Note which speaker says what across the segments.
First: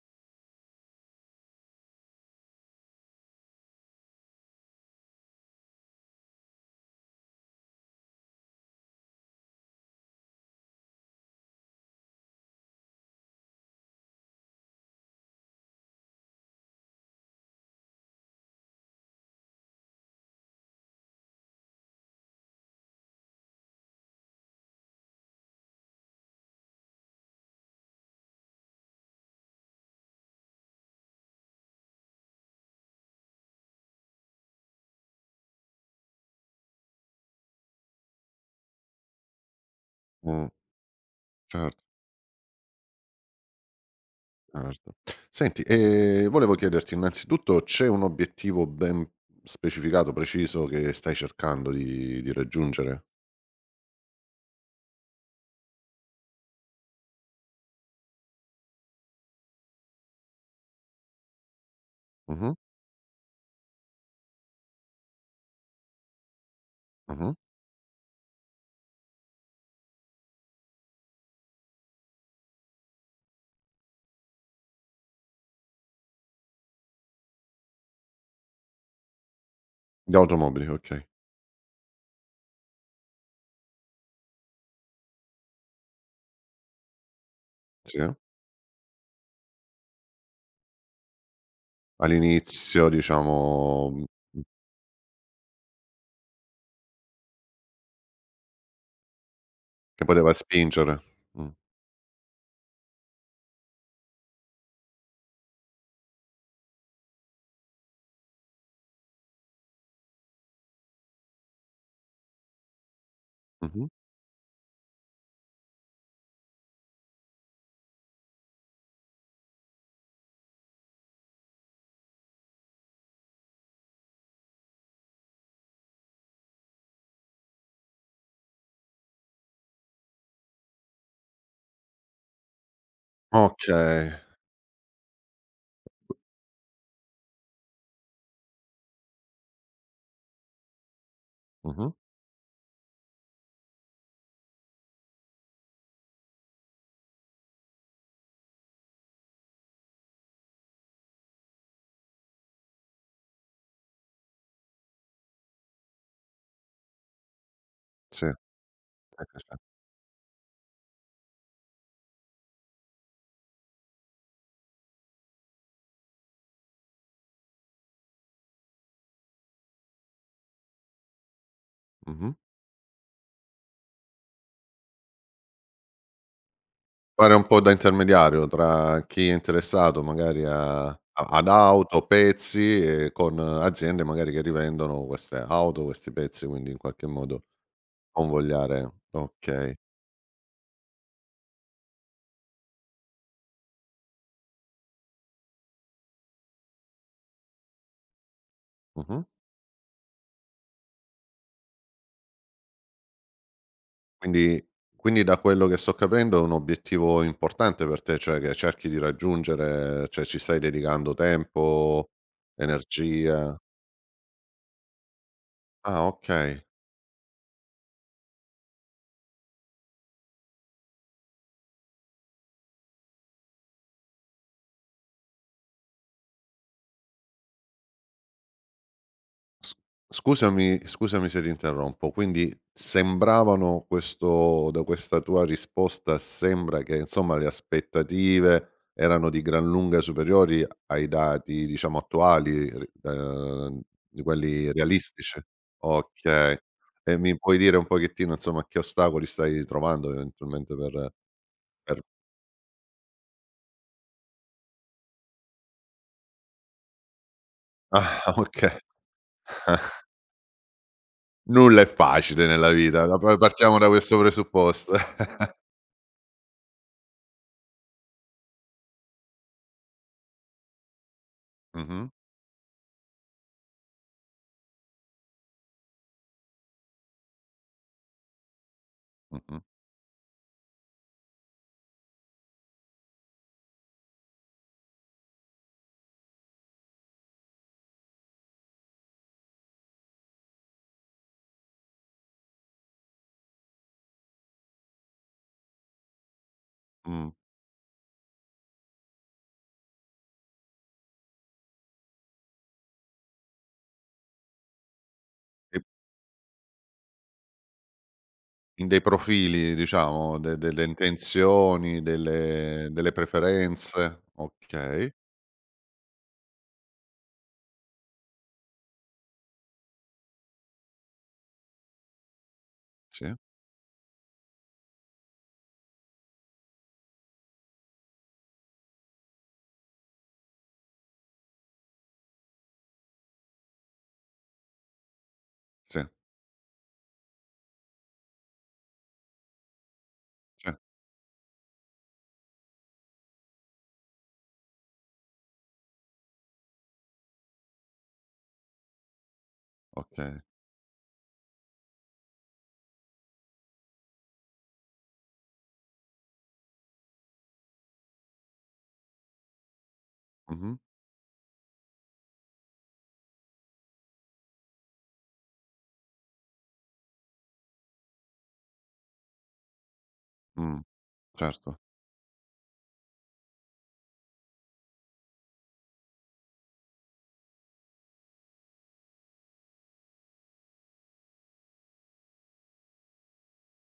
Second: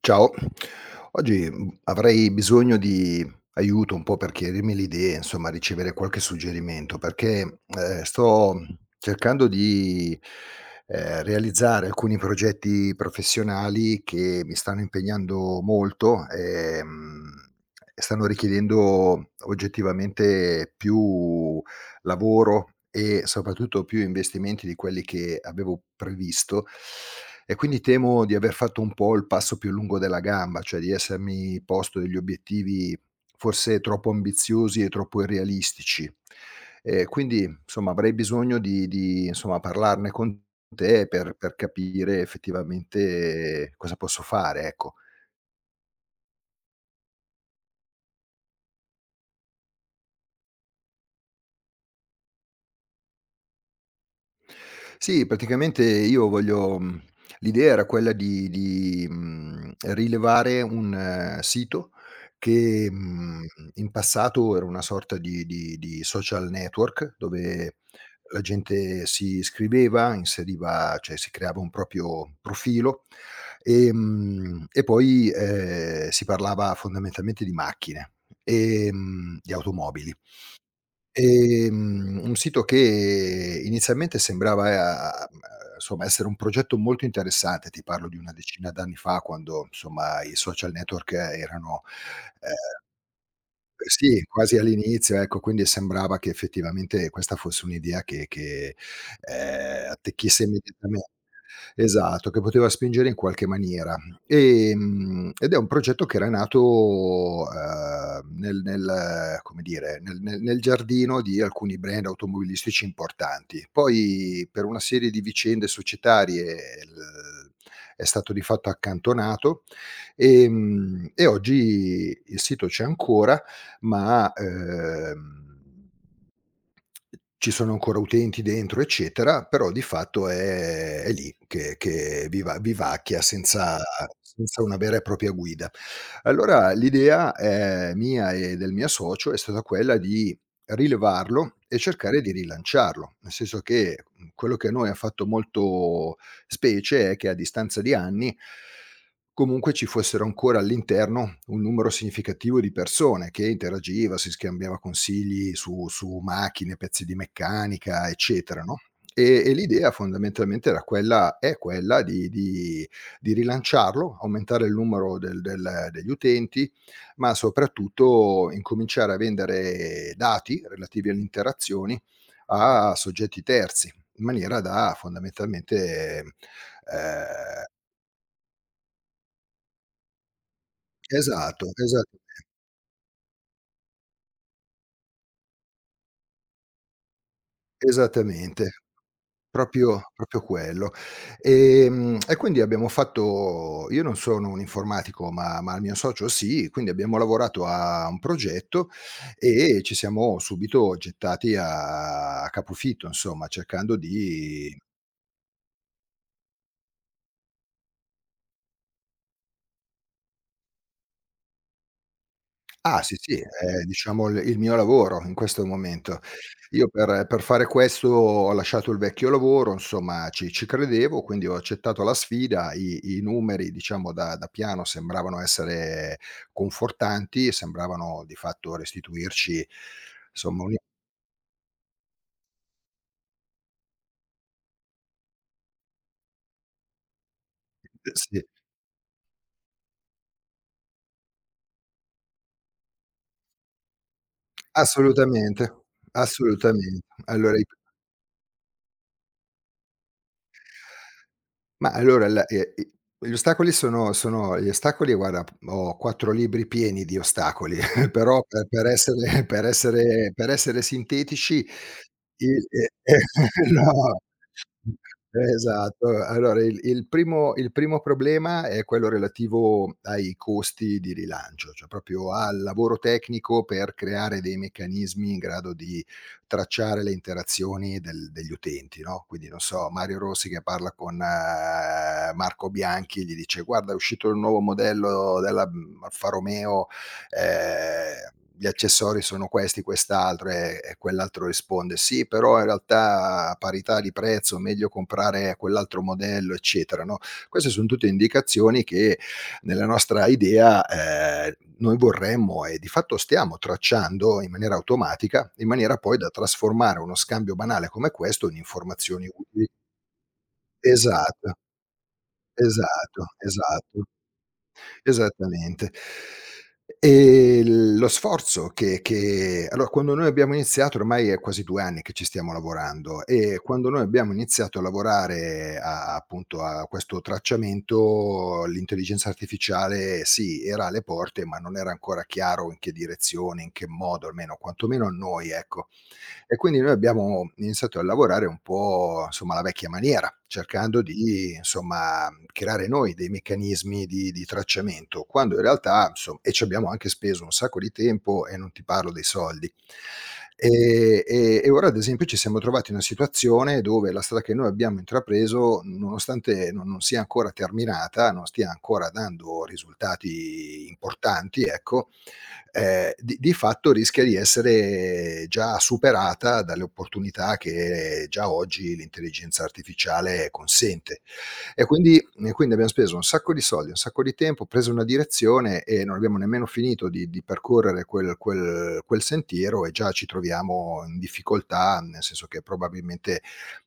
Speaker 1: Ciao, oggi, avrei bisogno di aiuto un po' per chiarirmi le idee, insomma ricevere qualche suggerimento, perché, sto cercando di realizzare alcuni progetti professionali che mi stanno impegnando molto, e stanno richiedendo oggettivamente più lavoro e soprattutto più investimenti di quelli che avevo previsto, e quindi temo di aver fatto un po' il passo più lungo della gamba, cioè di essermi posto degli obiettivi forse troppo ambiziosi e troppo irrealistici. Quindi insomma avrei bisogno di insomma parlarne con
Speaker 2: Mh,
Speaker 1: te per
Speaker 2: certo,
Speaker 1: capire effettivamente cosa posso fare,
Speaker 2: certo.
Speaker 1: ecco.
Speaker 2: Senti, volevo chiederti innanzitutto, c'è un obiettivo ben specificato, preciso che stai cercando di raggiungere?
Speaker 1: Sì, praticamente io voglio l'idea era quella di rilevare un sito
Speaker 2: Mh-mh,
Speaker 1: che, in passato era una sorta di social network
Speaker 2: mh-mh.
Speaker 1: dove la gente si iscriveva, inseriva, cioè si creava un proprio profilo, e poi, si parlava fondamentalmente di macchine, di automobili.
Speaker 2: Di automobili, okay.
Speaker 1: Un sito che inizialmente sembrava, insomma, essere un progetto molto interessante. Ti
Speaker 2: Sì.
Speaker 1: parlo
Speaker 2: Eh.
Speaker 1: di una decina d'anni fa, quando, insomma, i social network erano, ehm
Speaker 2: All'inizio diciamo,
Speaker 1: sì, quasi all'inizio, ecco, quindi sembrava che effettivamente questa fosse un'idea che
Speaker 2: che poteva
Speaker 1: attecchisse
Speaker 2: spingere.
Speaker 1: immediatame
Speaker 2: Mh,
Speaker 1: esatto, che poteva spingere in qualche maniera. Ed è un progetto che era nato, nel nel come dire, nel nel nel giardino di alcuni brand automobilistici importanti.
Speaker 2: mh-mh.
Speaker 1: Poi, per una serie di vicende societarie, il è stato di fatto accantonato, e oggi il sito c'è ancora, ma, ci sono ancora utenti dentro eccetera, però di fatto è lì che vivacchia senza
Speaker 2: Okay.
Speaker 1: senza una vera e propria guida. Allora l'idea, mia e del mio socio, è stata quella di rilevarlo e
Speaker 2: Mh-mh.
Speaker 1: cercare di rilanciarlo, nel senso che, quello che a noi ha fatto molto specie è che a distanza di anni comunque ci fossero ancora all'interno un numero significativo di persone che interagiva, si scambiava consigli su su macchine, pezzi di meccanica,
Speaker 2: Sì,
Speaker 1: eccetera,
Speaker 2: sì,
Speaker 1: no,
Speaker 2: sì,
Speaker 1: e
Speaker 2: sì.
Speaker 1: l'idea fondamentalmente era quella, è quella di di rilanciarlo, aumentare il numero del del degli utenti, ma soprattutto incominciare a vendere dati relativi alle interazioni
Speaker 2: Mh-mh.
Speaker 1: a soggetti terzi, in maniera da, fondamentalmente,
Speaker 2: Fare un po'
Speaker 1: ehm
Speaker 2: da intermediario tra chi è interessato magari a a ad
Speaker 1: esatto, esa
Speaker 2: auto, pezzi e con aziende magari che rivendono queste auto, questi pezzi, quindi in qualche modo
Speaker 1: esattamente,
Speaker 2: convogliare, okay.
Speaker 1: proprio quello. E quindi abbiamo fatto, io non sono un informatico, ma il mio socio sì, quindi abbiamo lavorato a un progetto
Speaker 2: Mh-mh.
Speaker 1: e ci siamo subito gettati a capofitto, insomma, cercando
Speaker 2: Quindi
Speaker 1: di,
Speaker 2: quindi da quello che sto capendo è un obiettivo importante per te, cioè che cerchi di raggiungere, cioè ci stai dedicando tempo,
Speaker 1: ah sì, sì,
Speaker 2: energia?
Speaker 1: è diciamo il mio lavoro in questo
Speaker 2: Ah,
Speaker 1: momento.
Speaker 2: okay.
Speaker 1: Io per fare questo ho lasciato il vecchio lavoro, insomma ci credevo, quindi ho accettato la sfida, i numeri, diciamo, da piano sembravano essere confortanti, sembravano di fatto restituirci
Speaker 2: S
Speaker 1: insomma un
Speaker 2: scusami scusami se ti interrompo, quindi sembravano, questo da questa tua risposta sembra che insomma le
Speaker 1: sì,
Speaker 2: aspettative erano di gran lunga superiori ai dati diciamo attuali, r di quelli realistici.
Speaker 1: assolutamente,
Speaker 2: Okay.
Speaker 1: assolutamente.
Speaker 2: E mi puoi
Speaker 1: Allora i
Speaker 2: dire un pochettino insomma che ostacoli stai trovando eventualmente per
Speaker 1: Ma
Speaker 2: per
Speaker 1: allora la i Gli ostacoli sono gli ostacoli, guarda, ho 4 libri pieni di ostacoli,
Speaker 2: ah,
Speaker 1: però per
Speaker 2: okay.
Speaker 1: per essere per essere per essere sintetici,
Speaker 2: Nulla è facile
Speaker 1: il
Speaker 2: nella vita, da
Speaker 1: e
Speaker 2: pa partiamo da questo
Speaker 1: no.
Speaker 2: presupposto.
Speaker 1: Esatto. Allora il primo problema è quello relativo ai costi di rilancio, cioè
Speaker 2: Mh-mh,
Speaker 1: proprio al lavoro tecnico per creare dei meccanismi in grado di tracciare le interazioni del degli utenti, no, quindi non
Speaker 2: mh-mh,
Speaker 1: so, Mario Rossi che parla con Marco Bianchi, gli dice: "Guarda, è uscito il nuovo modello della, Alfa Romeo, gli accessori sono questi, quest'altro", e quell'altro risponde: "Sì, però in realtà a parità di prezzo meglio comprare quell'altro modello", eccetera, no.
Speaker 2: mh.
Speaker 1: Queste son tutte indicazioni che nella nostra idea noi vorremmo e di fatto stiamo tracciando in maniera automatica, in maniera poi da trasformare uno scambio banale come questo in
Speaker 2: Dei
Speaker 1: informazioni utili.
Speaker 2: profili diciamo, de delle
Speaker 1: Esatto,
Speaker 2: intenzioni, delle
Speaker 1: esatto, esatto.
Speaker 2: preferenze. Okay,
Speaker 1: esattamente. Lo sforzo che allora quando noi abbiamo iniziato, ormai è quasi 2 anni che ci stiamo lavorando,
Speaker 2: sì,
Speaker 1: e quando noi abbiamo iniziato a lavorare a, appunto, a questo tracciamento, l'intelligenza artificiale, sì, era alle porte, ma non era ancora chiaro in che direzione, in che modo, almeno quantomeno a noi, ecco.
Speaker 2: sì,
Speaker 1: E quindi noi abbiamo iniziato a lavorare un po', insomma, alla vecchia maniera,
Speaker 2: sì,
Speaker 1: cercando di, insomma, creare noi dei meccanismi di tracciamento, quando in realtà, insom e ci abbiamo anche speso un sacco di tempo, e non ti parlo dei soldi.
Speaker 2: okay.
Speaker 1: E ora, ad esempio, ci siamo trovati in una situazione dove la strada che noi abbiamo intrapreso, nonostante non sia ancora terminata, non stia ancora dando
Speaker 2: Mh-mh,
Speaker 1: risultati importanti, ecco, di fatto rischia di essere già superata dalle opportunità che già oggi l'intelligenza artificiale
Speaker 2: mh,
Speaker 1: consente.
Speaker 2: certo.
Speaker 1: E quindi e quindi abbiam speso un sacco di soldi, un sacco di tempo, preso una direzione e non abbiamo nemmeno finito di percorrere quel sentiero e già ci troviamo in difficoltà, nel senso che probabilmente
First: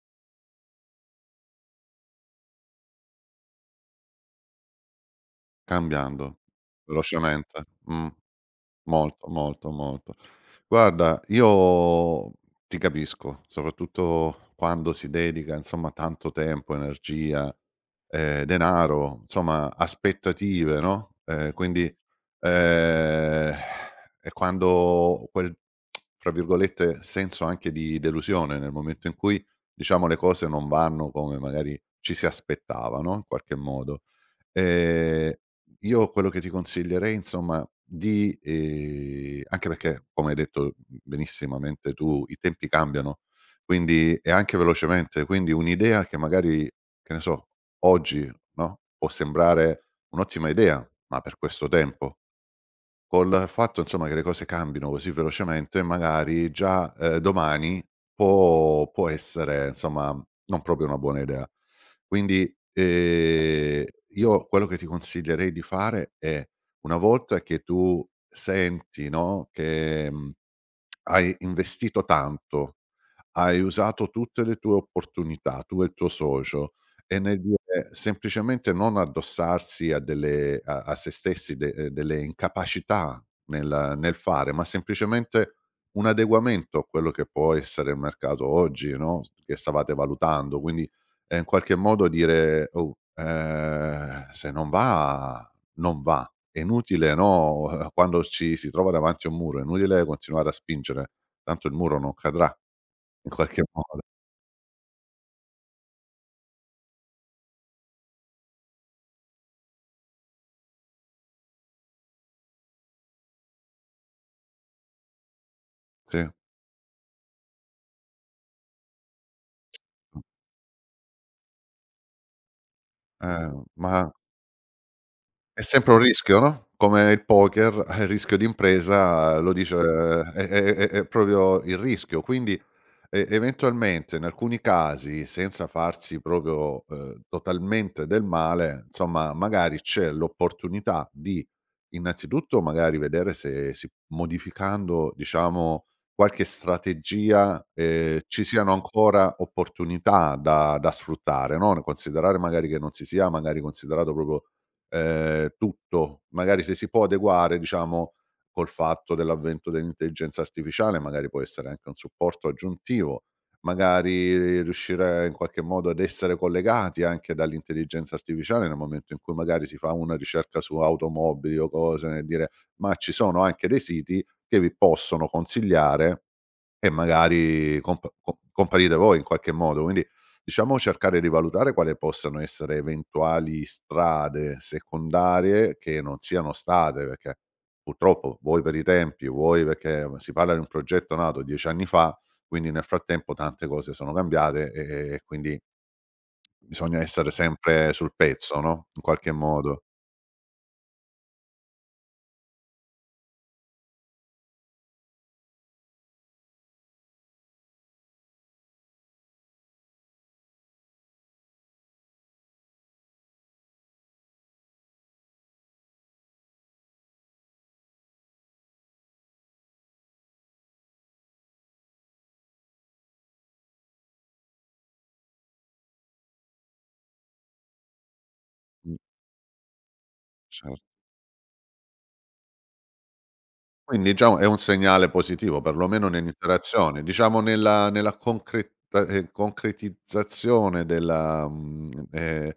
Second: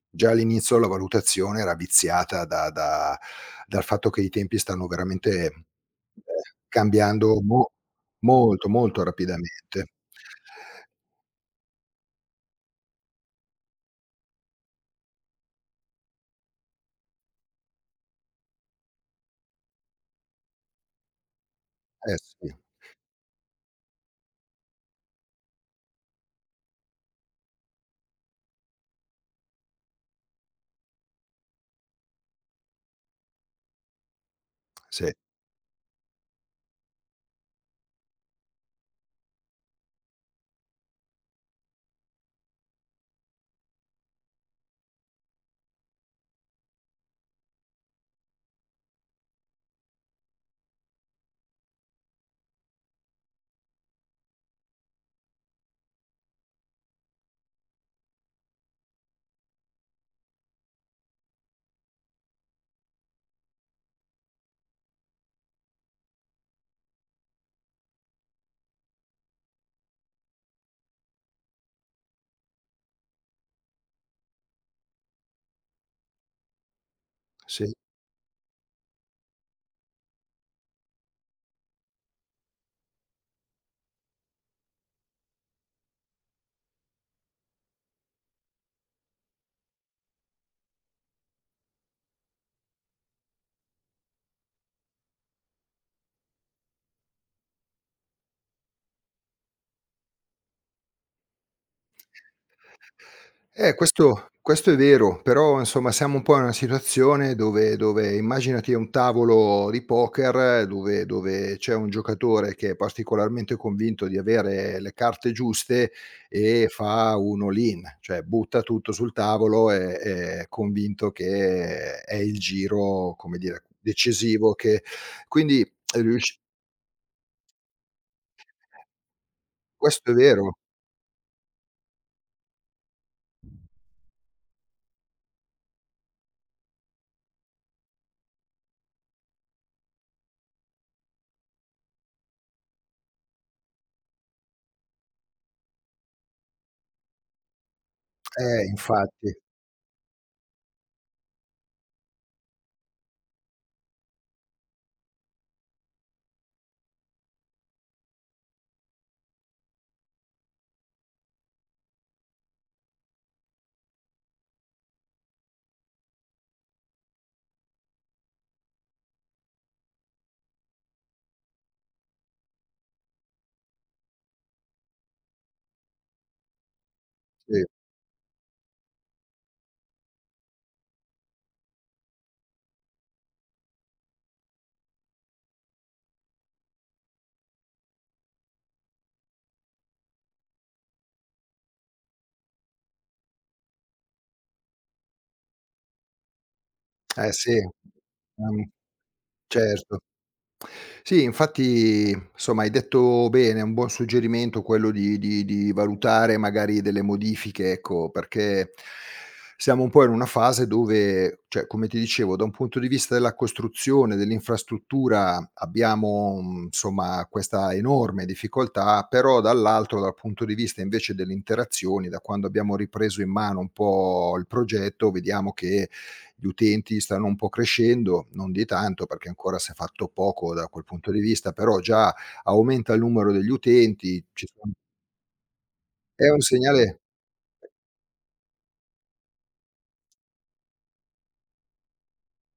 Speaker 1: già all'inizio la valutazione era viziata da dal fatto che i tempi stanno veramente,
Speaker 2: Cambiando
Speaker 1: cambiando
Speaker 2: velocemente,
Speaker 1: mo
Speaker 2: mh.
Speaker 1: molto, molto
Speaker 2: Molto, molto,
Speaker 1: rapidamente.
Speaker 2: molto. Guarda, io ti capisco, soprattutto quando si dedica, insomma, tanto tempo, energia, denaro, insomma, aspettative, no, quindi,
Speaker 1: Eh sì,
Speaker 2: ehm, e quando quel, tra virgolette, senso anche di delusione, nel momento in cui, diciamo, le cose non vanno come magari ci si aspettava, no, in qualche modo.
Speaker 1: sì,
Speaker 2: Ehm, io quello che ti consiglierei insomma di anche perché come hai detto benissimamente tu, i tempi cambiano, quindi e anche velocemente, quindi un'idea che magari, che ne so, oggi, no, può sembrare un'ottima idea, ma per questo tempo. Col fatto insomma che le cose cambino così velocemente, magari già, domani può essere, insomma, non proprio una buona idea. Quindi, io quello che ti consiglierei di fare è, una volta che tu senti, no, che, hai investito tanto, hai usato tutte le tue opportunità, tu e il tuo socio, e nel
Speaker 1: sì.
Speaker 2: dire semplicemente non addossarsi a a se stessi de delle incapacità nel fare, ma semplicemente un adeguamento a quello che può essere il mercato oggi, no, che stavate valutando. Quindi, in qualche modo dire: "Oh, se non va, non va." È inutile, no, quando ci si trova davanti a un muro, è inutile continuare a spingere, tanto il muro non cadrà. In qualche
Speaker 1: Eh,
Speaker 2: modo,
Speaker 1: questo è vero, però insomma siamo un po' in una situazione dove immaginati un tavolo di poker dove c'è un giocatore che è particolarmente convinto di avere le carte giuste
Speaker 2: sì.
Speaker 1: e fa un all in, cioè butta tutto sul tavolo e
Speaker 2: Mh.
Speaker 1: è convinto che è il giro, come dire,
Speaker 2: Ma
Speaker 1: decisivo, che
Speaker 2: è
Speaker 1: quindi
Speaker 2: sempre un rischio,
Speaker 1: riusci
Speaker 2: no, come il poker, il rischio d'impresa lo dice,
Speaker 1: questo è
Speaker 2: è
Speaker 1: vero.
Speaker 2: è è è proprio il rischio. Quindi, e eventualmente, in alcuni casi, senza farsi proprio, totalmente del male, insomma, magari c'è l'opportunità di innanzitutto magari vedere se, si modificando, diciamo, qualche strategia, ci
Speaker 1: Eh,
Speaker 2: siano ancora
Speaker 1: infatti.
Speaker 2: opportunità da sfruttare, no, considerare magari che non si sia magari considerato proprio, tutto. Magari se si può adeguare, diciamo, col fatto dell'avvento dell'intelligenza artificiale, magari può essere anche un supporto aggiuntivo, magari riuscire in qualche modo ad essere collegati anche dall'intelligenza artificiale nel momento in cui magari si fa una ricerca su automobili o cose, nel dire: "Ma ci sono anche dei siti che vi possono consigliare." E
Speaker 1: Sì,
Speaker 2: magari comparite voi in qualche modo. Quindi, diciamo, cercare di valutare quali possano essere eventuali strade secondarie che non siano state, perché purtroppo, vuoi per i tempi, vuoi perché, si parla di un progetto nato 10 anni fa, quindi nel frattempo tante cose sono cambiate e quindi bisogna essere
Speaker 1: eh sì,
Speaker 2: sempre sul pezzo, no, in qualche modo.
Speaker 1: certo. Sì, infatti, insomma, hai detto bene, è un buon suggerimento quello di di valutare magari delle modifiche, ecco, perché siamo un po' in una fase dove, cioè, come ti dicevo, da un punto di vista della costruzione, dell'infrastruttura abbiamo, insomma, questa enorme difficoltà, però dall'altro, dal punto di vista invece delle interazioni, da quando abbiamo ripreso in mano un po' il progetto, vediamo che gli utenti stanno un po' crescendo, non di
Speaker 2: Mh,
Speaker 1: tanto perché ancora si è fatto poco
Speaker 2: cer
Speaker 1: da quel punto di vista, però già aumenta il numero degli
Speaker 2: Quindi
Speaker 1: utenti,
Speaker 2: diciamo è
Speaker 1: ci
Speaker 2: un
Speaker 1: son
Speaker 2: segnale positivo, perlomeno
Speaker 1: è un segnale
Speaker 2: nell'interazione, diciamo nella concreta, concretizzazione della,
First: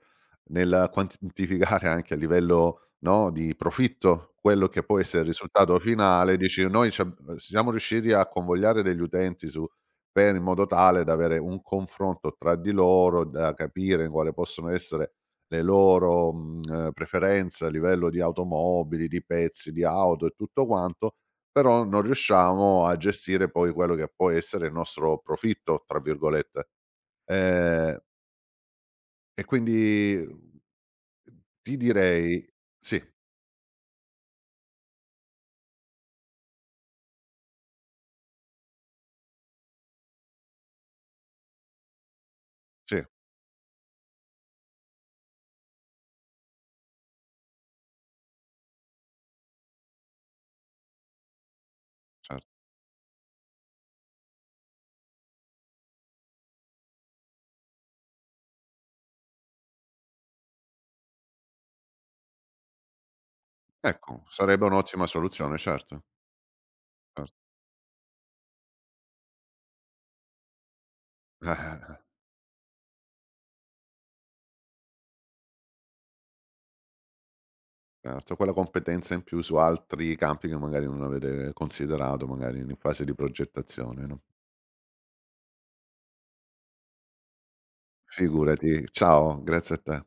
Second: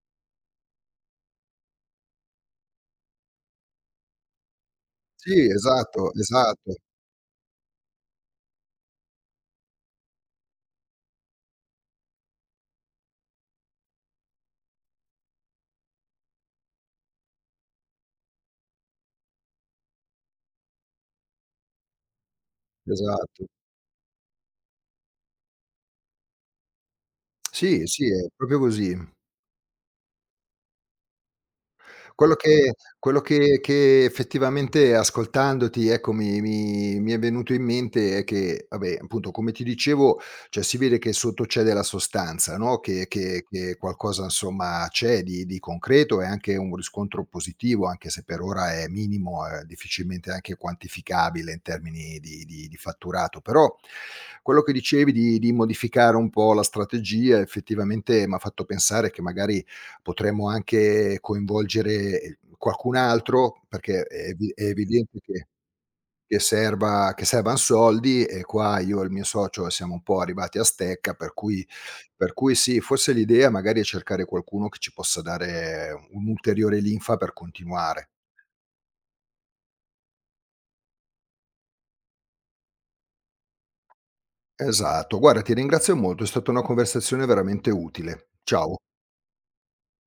Speaker 2: nel quantificare anche a livello, no, di profitto, quello che poi se il
Speaker 1: sì,
Speaker 2: risultato
Speaker 1: esatto,
Speaker 2: finale dici:
Speaker 1: esatto,
Speaker 2: "Noi, c'ab siamo riusciti a convogliare degli utenti, su per, in modo tale da avere un confronto tra di loro, da capire quale possono essere le loro, preferenze a livello di automobili, di pezzi, di auto e tutto quanto", però non riusciamo a
Speaker 1: esatto.
Speaker 2: gestire poi quello che può essere il nostro "profitto" tra virgolette.
Speaker 1: Sì,
Speaker 2: Ehm,
Speaker 1: sì, è proprio così.
Speaker 2: e quindi ti
Speaker 1: Quello
Speaker 2: direi,
Speaker 1: che
Speaker 2: sì,
Speaker 1: quello che che effettivamente, ascoltandoti, ecco, mi è venuto in mente è che, vabbè, appunto, come ti dicevo, cioè, si vede che sotto c'è della sostanza, no,
Speaker 2: sì,
Speaker 1: che qualcosa insomma c'è di concreto e anche un riscontro positivo, anche se per ora è minimo, è difficilmente anche quantificabile in termini di
Speaker 2: certo.
Speaker 1: di di fatturato. Però quello che dicevi di modificare un po' la strategia effettivamente m'ha fatto pensare che magari potremmo anche coinvolgere, qualcun altro, perché
Speaker 2: Ecco, sarebbe
Speaker 1: è
Speaker 2: un'ottima
Speaker 1: evidente che
Speaker 2: soluzione, certo,
Speaker 1: che serva che
Speaker 2: cer
Speaker 1: servan soldi, e qua io e il mio socio siamo un po' arrivati a stecca, per cui sì, forse l'idea magari è cercare qualcuno che ci possa dare un'ulteriore linfa per continuare.
Speaker 2: certo, quella competenza in più su altri campi che magari non avete considerato, magari in fase di progettazione, no.
Speaker 1: Esatto, guarda, ti ringrazio molto, è stata una conversazione veramente utile. Ciao.
Speaker 2: Figurati, ciao, grazie a te.